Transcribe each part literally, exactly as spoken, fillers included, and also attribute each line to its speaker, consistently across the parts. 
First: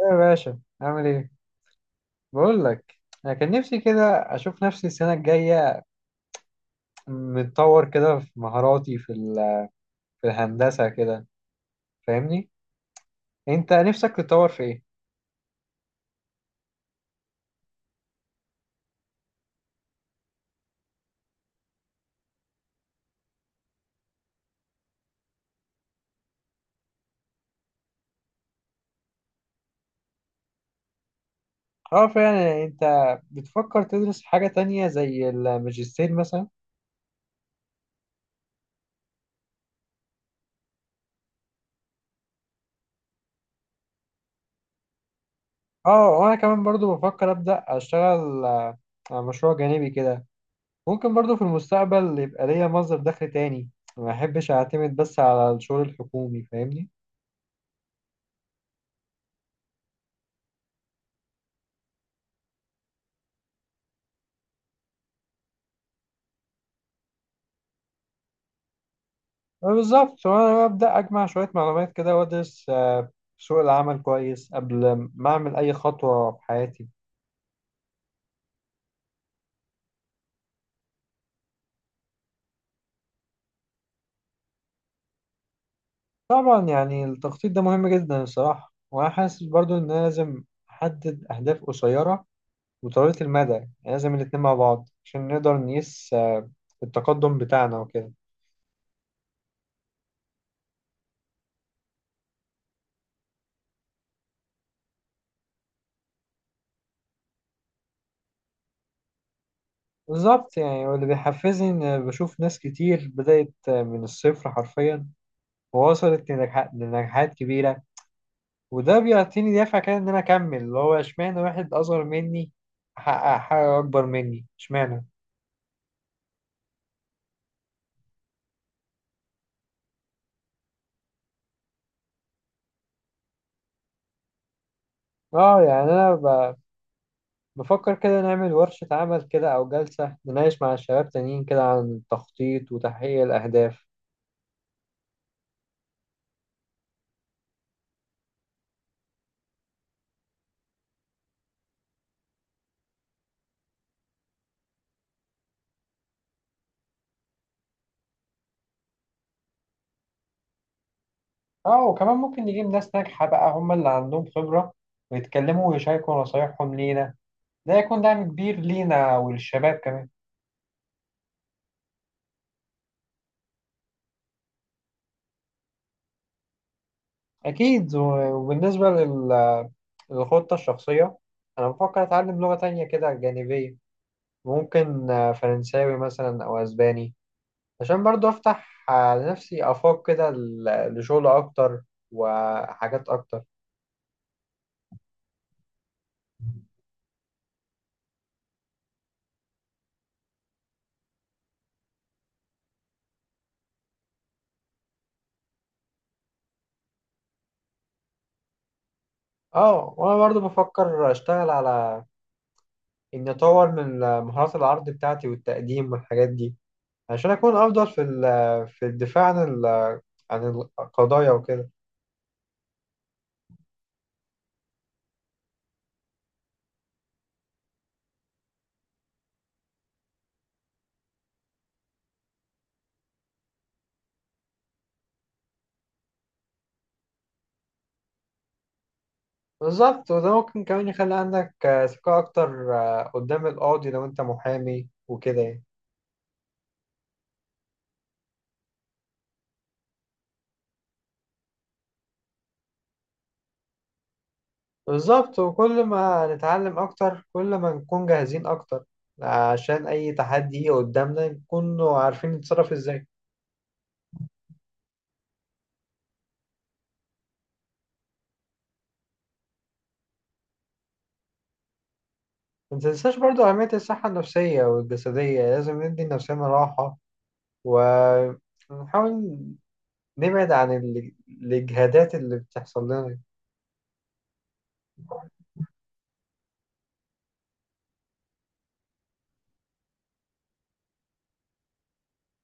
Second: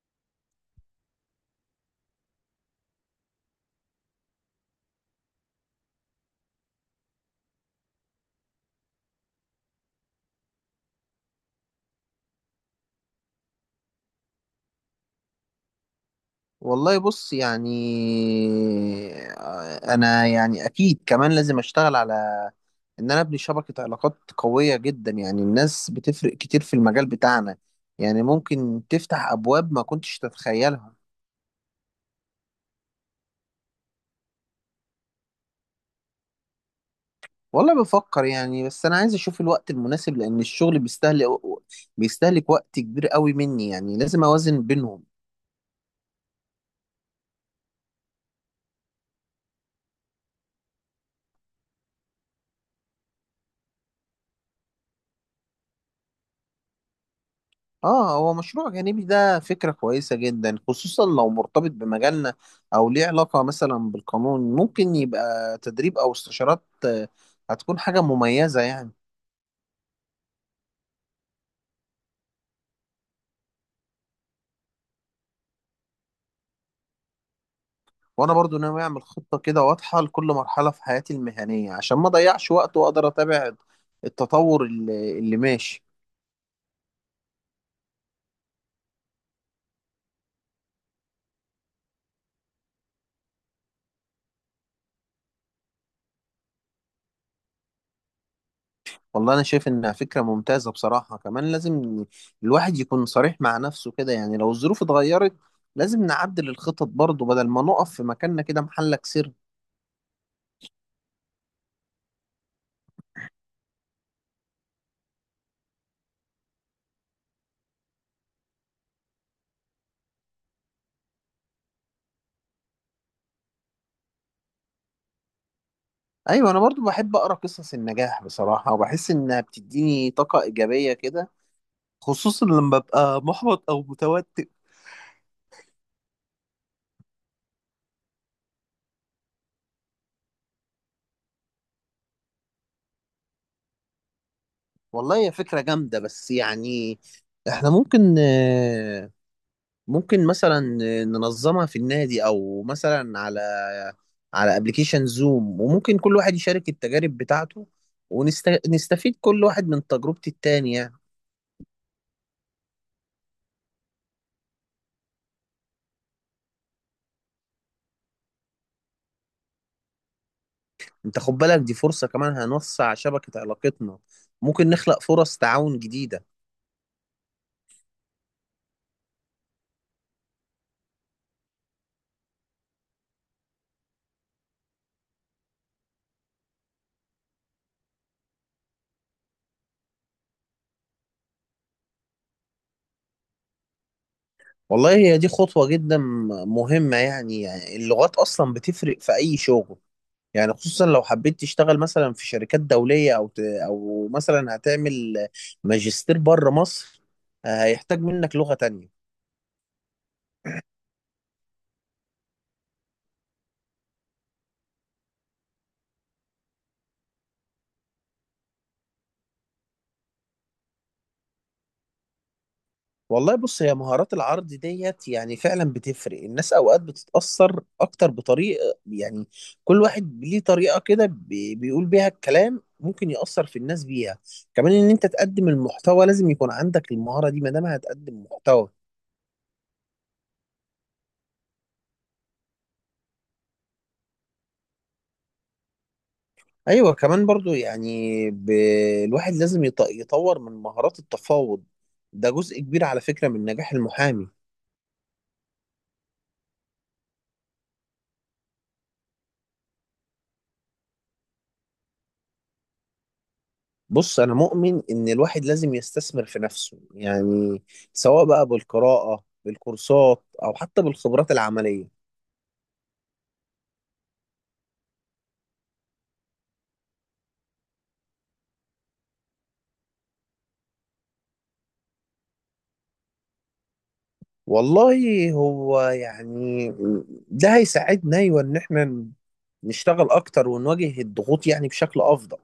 Speaker 1: إيه يا باشا، عامل ايه؟ بقول لك، انا كان نفسي كده اشوف نفسي السنه الجايه متطور كده في مهاراتي في ال- في الهندسه كده، فاهمني؟ انت نفسك تتطور في ايه؟
Speaker 2: والله بص يعني. آه، انا يعني اكيد كمان لازم اشتغل على ان انا ابني شبكة علاقات قوية جدا. يعني الناس بتفرق كتير في المجال بتاعنا، يعني ممكن تفتح ابواب ما كنتش تتخيلها.
Speaker 1: اه فعلا. يعني انت بتفكر تدرس حاجه تانية زي الماجستير مثلا؟
Speaker 2: والله بفكر يعني، بس انا عايز اشوف الوقت المناسب لان الشغل بيستهلك بيستهلك وقت كبير قوي مني، يعني لازم اوازن بينهم.
Speaker 1: اه، وانا كمان برضو بفكر ابدا اشتغل آه، على مشروع جانبي كده. ممكن برضو في المستقبل يبقى ليا مصدر دخل تاني. ما احبش اعتمد بس على الشغل الحكومي، فاهمني؟
Speaker 2: اه، هو مشروع جانبي ده فكرة كويسة جدا، خصوصا لو مرتبط بمجالنا او ليه علاقة مثلا بالقانون. ممكن يبقى تدريب او استشارات آه، هتكون حاجة مميزة يعني.
Speaker 1: بالظبط. وانا ببدا اجمع شويه معلومات كده وادرس آه، سوق العمل كويس قبل ما اعمل اي خطوه في حياتي.
Speaker 2: وانا برضو ناوي اعمل خطة كده واضحة لكل مرحلة في حياتي المهنية عشان ما اضيعش وقت واقدر اتابع التطور اللي, اللي ماشي.
Speaker 1: طبعا، يعني التخطيط ده مهم جدا الصراحه، وانا حاسس برضو ان أنا لازم احدد اهداف قصيره وطويله المدى، يعني لازم الاتنين مع بعض عشان نقدر نقيس آه، التقدم بتاعنا وكده.
Speaker 2: والله انا شايف انها فكرة ممتازة بصراحة. كمان لازم الواحد يكون صريح مع نفسه كده، يعني لو الظروف اتغيرت لازم نعدل الخطط برضو بدل ما نقف في مكاننا كده محلك سر.
Speaker 1: بالظبط، يعني واللي بيحفزني ان بشوف ناس كتير بدات آه، من الصفر حرفيا ووصلت لنجاح- لنجاحات كبيره، وده بيعطيني دافع كده ان انا اكمل، اللي هو اشمعنى واحد اصغر مني حقق حاجه اكبر مني، اشمعنى.
Speaker 2: ايوه، انا برضو بحب اقرا قصص النجاح بصراحه، وبحس انها بتديني طاقه ايجابيه كده، خصوصا لما ببقى محبط او متوتر.
Speaker 1: اه، يعني انا ب- بفكر كده نعمل ورشه عمل كده او جلسه نناقش مع الشباب تانيين كده عن التخطيط وتحقيق الاهداف.
Speaker 2: والله هي فكره جامده، بس يعني احنا ممكن آه، ممكن مثلا آه، ننظمها في النادي، او مثلا على على ابلكيشن زوم، وممكن كل واحد يشارك التجارب بتاعته ونستفيد كل واحد من تجربة التاني يعني.
Speaker 1: اه، وكمان ممكن نجيب ناس ناجحه بقى هم اللي عندهم خبره ويتكلموا ويشاركوا نصايحهم لينا. ده هيكون دعم كبير لينا وللشباب كمان.
Speaker 2: انت خد بالك، دي فرصة كمان هنوسع شبكة علاقتنا، ممكن نخلق فرص تعاون جديدة.
Speaker 1: اكيد. و- وبالنسبه لل- للخطه الشخصيه، انا بفكر اتعلم لغه تانية كده جانبيه، ممكن آه، فرنساوي مثلا أو أسباني، عشان برضو أفتح آه، لنفسي آفاق كده ل- لشغل أكتر وحاجات أكتر.
Speaker 2: والله هي دي خطوة جدا مهمة، يعني, يعني اللغات أصلا بتفرق في أي شغل، يعني خصوصا لو حبيت تشتغل مثلا في شركات دولية، أو ت... أو مثلا هتعمل ماجستير بره مصر، آه، هيحتاج منك لغة تانية.
Speaker 1: اه، وأنا برضو بفكر أشتغل على إني أطور من مهارات العرض بتاعتي والتقديم والحاجات دي عشان أكون أفضل في ال- في الدفاع عن ال- عن القضايا وكده.
Speaker 2: والله بص، هي مهارات العرض ديت يعني فعلا بتفرق. الناس أوقات بتتأثر أكتر بطريقة يعني، كل واحد ليه طريقة كده بي... بيقول بيها الكلام ممكن يأثر في الناس بيها. كمان إن أنت تقدم المحتوى لازم يكون عندك المهارة دي ما دام هتقدم محتوى.
Speaker 1: بالظبط. وده ممكن كمان يخلي عندك آه، ثقة أكتر آه، قدام القاضي لو أنت محامي، وكده يعني.
Speaker 2: ايوه كمان برضو يعني ب... الواحد لازم يط... يطور من مهارات التفاوض. ده جزء كبير على فكرة من نجاح المحامي.
Speaker 1: بالظبط. وكل ما نتعلم أكتر كل ما نكون جاهزين أكتر عشان أي تحدي يجي قدامنا نكون عارفين نتصرف إزاي.
Speaker 2: بص، انا مؤمن ان الواحد لازم يستثمر في نفسه، يعني سواء بقى بالقراءة بالكورسات او حتى بالخبرات العملية.
Speaker 1: ما تنساش برضو أهمية الصحة النفسية والجسدية. لازم ندي لنفسنا راحة ونحاول نبعد عن ال- الإجهادات اللي بتحصل لنا.
Speaker 2: والله هو يعني ده هيساعدنا، ايوه، ان احنا نشتغل اكتر ونواجه الضغوط يعني بشكل افضل.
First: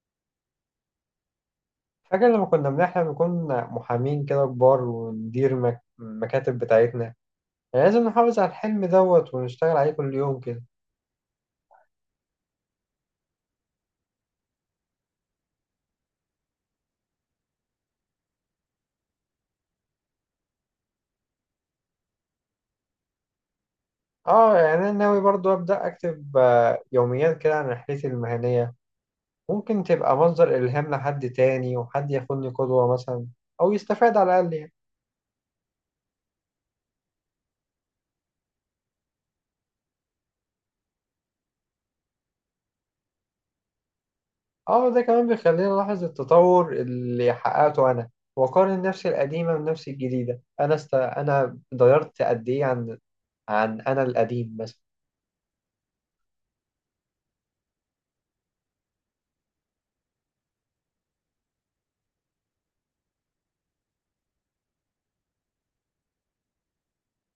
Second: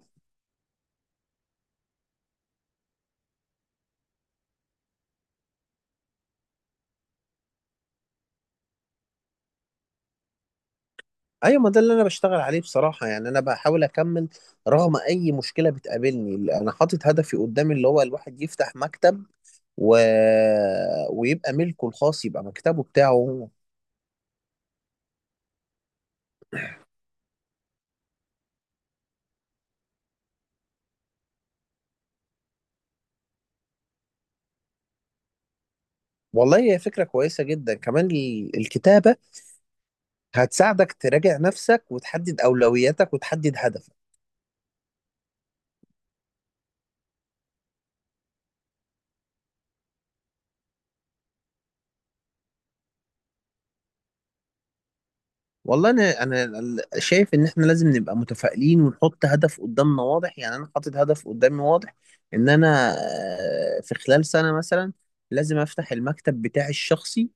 Speaker 1: فاكر لما كنا بنحلم نكون محامين كده كبار وندير مك- المكاتب بتاعتنا؟ لازم نحافظ على الحلم دوت ونشتغل عليه كل يوم كده.
Speaker 2: ايوه، ما ده اللي انا بشتغل عليه بصراحه. يعني انا بحاول اكمل رغم اي مشكله بتقابلني. انا حاطط هدفي قدامي اللي هو الواحد يفتح مكتب و... ويبقى ملكه الخاص، يبقى مكتبه بتاعه هو.
Speaker 1: اه، يعني انا ناوي برضو ابدا اكتب آه، يوميات كده عن رحلتي المهنيه. ممكن تبقى مصدر الهام لحد تاني وحد ياخدني قدوه مثلا او يستفاد على الاقل يعني.
Speaker 2: والله هي فكره كويسه جدا كمان ال- الكتابه هتساعدك تراجع نفسك وتحدد اولوياتك وتحدد هدف.
Speaker 1: اه، ده كمان بيخليني الاحظ التطور اللي حققته انا واقارن نفسي القديمه بنفسي الجديده. انا است... انا اتغيرت قد ايه عن عن انا القديم مثلا.
Speaker 2: والله انا انا ال- شايف ان احنا لازم نبقى متفائلين ونحط هدف قدامنا واضح. يعني انا حاطط هدف قدامي واضح ان انا آه، في خلال سنة مثلا لازم افتح المكتب بتاعي الشخصي،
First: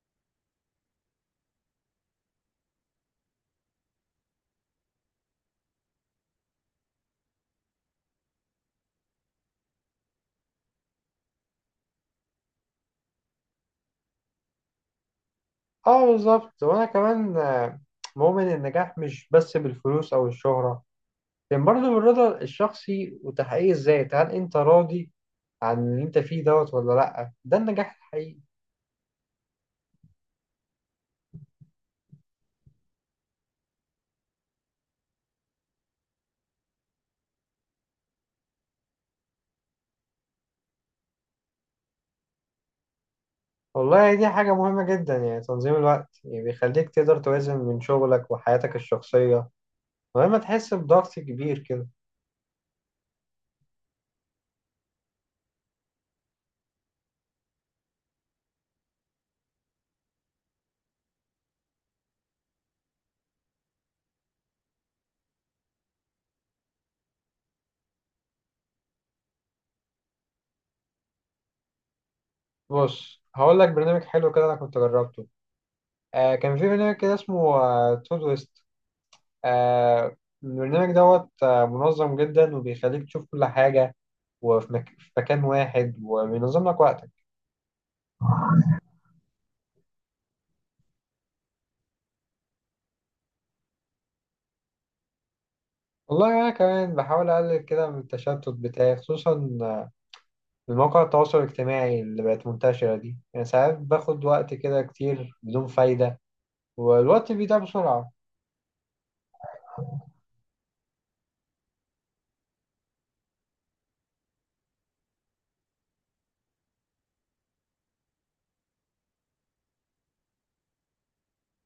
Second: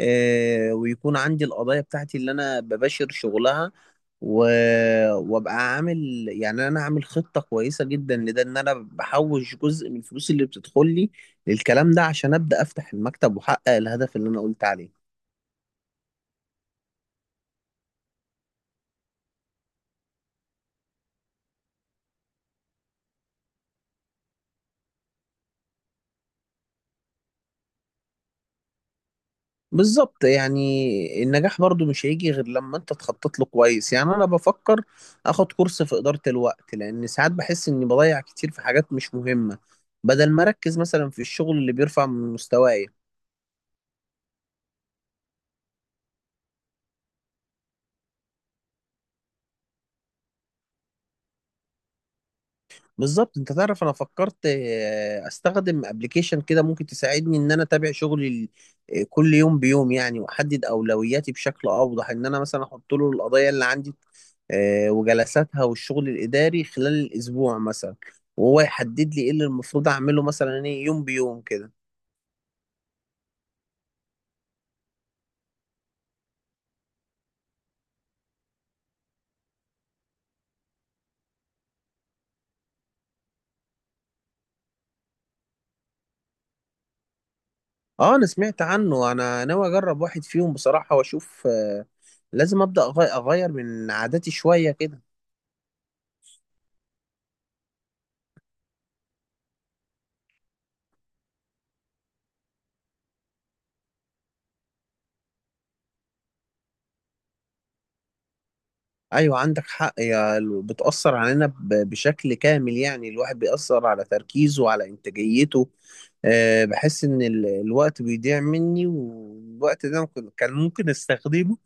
Speaker 2: آه، ويكون عندي القضايا بتاعتي اللي انا بباشر شغلها و- وابقى عامل. يعني انا عامل خطة كويسة جدا لده، ان انا بحوش جزء من الفلوس اللي بتدخل لي للكلام ده عشان ابدا افتح المكتب واحقق الهدف اللي انا قلت عليه.
Speaker 1: اه، بالظبط. وانا كمان آه، مؤمن إن النجاح مش بس بالفلوس او الشهره، لكن برضه بالرضا الشخصي وتحقيق الذات. هل انت راضي عن اللي انت فيه دوت ولا لأ؟ ده النجاح الحقيقي.
Speaker 2: بالظبط، يعني النجاح برضو مش هيجي غير لما انت تخطط له كويس. يعني انا بفكر اخد كورس في ادارة الوقت، لان ساعات بحس اني بضيع كتير في حاجات مش مهمة بدل ما اركز مثلا في الشغل اللي بيرفع من مستواي.
Speaker 1: والله دي حاجة مهمة جدا، يعني تنظيم الوقت يعني بيخليك تقدر توازن بين شغلك وحياتك الشخصية من غير ما تحس بضغط كبير كده.
Speaker 2: بالظبط. انت تعرف انا فكرت آه، استخدم ابلكيشن كده ممكن تساعدني ان انا اتابع شغلي ال- آه، كل يوم بيوم، يعني واحدد اولوياتي بشكل اوضح، ان انا مثلا احط له القضايا اللي عندي آه، وجلساتها والشغل الإداري خلال الأسبوع مثلا، وهو يحدد لي إيه اللي المفروض أعمله مثلا إيه يوم بيوم كده.
Speaker 1: بص، هقول لك برنامج حلو كده أنا كنت جربته. آه، كان في برنامج كده اسمه تود ويست. آه البرنامج دوت آه منظم جدا وبيخليك تشوف كل حاجة وفي مك... في مكان واحد وبينظم لك وقتك.
Speaker 2: أه، أنا سمعت عنه. أنا ناوي أجرب واحد فيهم بصراحة وأشوف. آه، لازم أبدأ أغي- أغير من عاداتي شوية كده.
Speaker 1: والله أنا كمان بحاول أقلل كده من التشتت بتاعي، خصوصا المواقع التواصل الاجتماعي اللي بقت منتشرة دي، يعني ساعات باخد وقت كده كتير بدون فايدة والوقت بيضيع بسرعة.
Speaker 2: أيوة، عندك حق يا ال- بتأثر علينا ب- بشكل كامل، يعني الواحد بيأثر على تركيزه وعلى إنتاجيته. آه، بحس إن ال- الوقت بيضيع مني، والوقت ده ممكن- كان ممكن أستخدمه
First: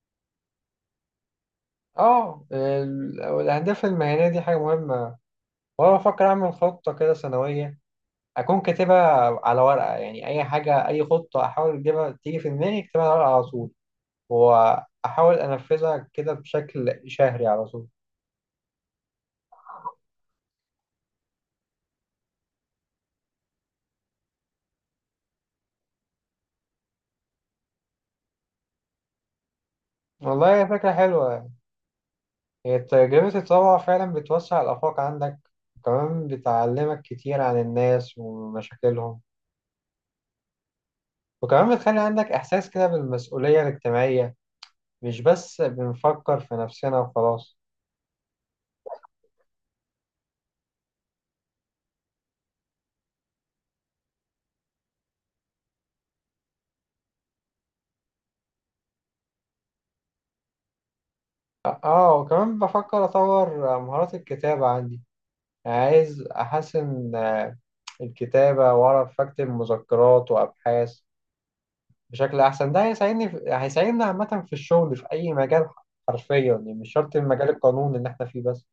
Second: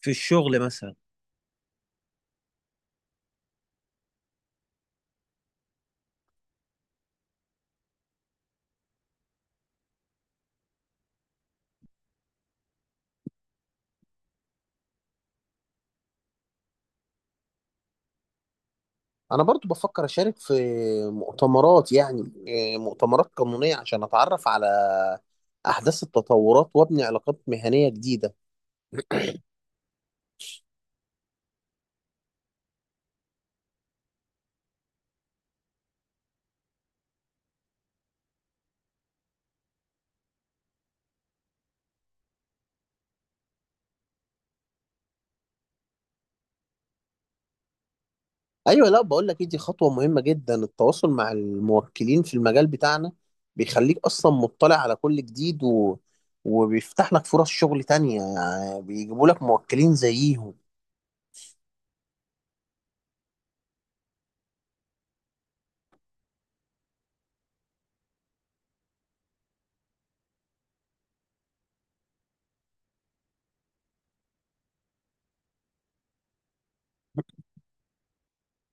Speaker 2: في الشغل مثلا.
Speaker 1: اه، ال- الأهداف المهنية دي حاجة مهمة، وأنا بفكر أعمل خطة كده سنوية أكون كاتبها على ورقة. يعني أي حاجة، أي خطة أحاول أجيبها تيجي في دماغي أكتبها على ورقة على طول وأحاول أنفذها كده بشكل شهري على طول.
Speaker 2: انا برضو بفكر اشارك في مؤتمرات، يعني إيه، مؤتمرات قانونية عشان اتعرف على احداث التطورات وابني علاقات مهنية جديدة.
Speaker 1: والله فكرة حلوة. هي تجربة التطوع فعلا بتوسع الآفاق عندك، وكمان بتعلمك كتير عن الناس ومشاكلهم، وكمان بتخلي عندك إحساس كده بالمسؤولية الاجتماعية، مش بس بنفكر في نفسنا وخلاص.
Speaker 2: ايوه، لا بقول لك إيه، دي خطوة مهمة جدا، التواصل مع الموكلين في المجال بتاعنا بيخليك اصلا مطلع على كل جديد و... وبيفتح لك فرص شغل تانية، يعني بيجيبوا لك موكلين زيهم.
Speaker 1: آه، وكمان بفكر أطور مهارات الكتابة عندي، يعني عايز أحسن آه، الكتابة وأعرف أكتب مذكرات وأبحاث بشكل أحسن. ده هيساعدني في... هيساعدنا عامة في الشغل في أي مجال حرفيا، يعني مش شرط المجال القانوني اللي إحنا فيه بس.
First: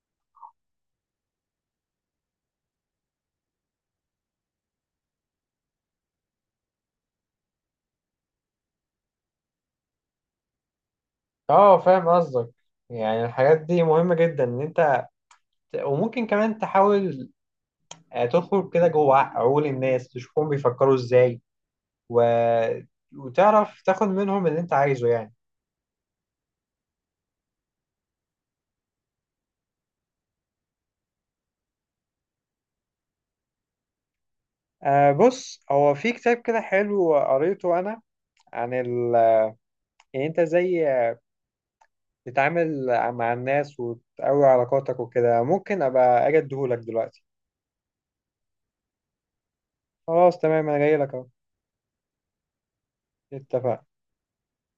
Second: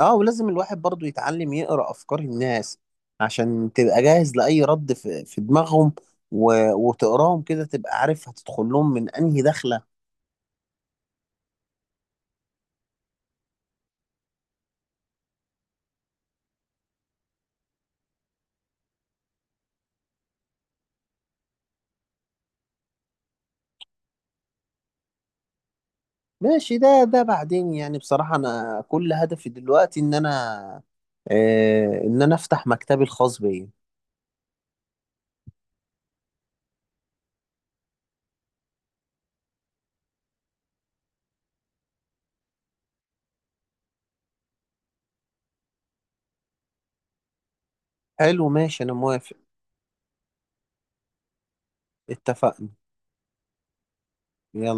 Speaker 2: اه، ولازم الواحد برضو يتعلم يقرأ أفكار الناس عشان تبقى جاهز لأي رد في, في دماغهم، و... وتقراهم كده تبقى عارف هتدخل لهم من أنهي دخلة.
Speaker 1: اه، فاهم قصدك. يعني الحاجات دي مهمة جدا ان انت، وممكن كمان تحاول آه، تدخل كده جوه عقول الناس تشوفهم بيفكروا ازاي و... وتعرف تاخد منهم اللي انت عايزه يعني.
Speaker 2: ماشي، ده ده بعدين يعني. بصراحة أنا كل هدفي دلوقتي إن أنا آه إن أنا أفتح مكتبي الخاص بيا.
Speaker 1: آه، بص هو في كتاب كده حلو قريته انا، عن ال... يعني انت ازاي تتعامل مع الناس وتقوي علاقاتك وكده. ممكن ابقى اجي اديهولك دلوقتي.
Speaker 2: حلو، ماشي، أنا موافق.
Speaker 1: خلاص تمام، انا جاي لك اهو.
Speaker 2: اتفقنا.
Speaker 1: اتفقنا.
Speaker 2: يلا.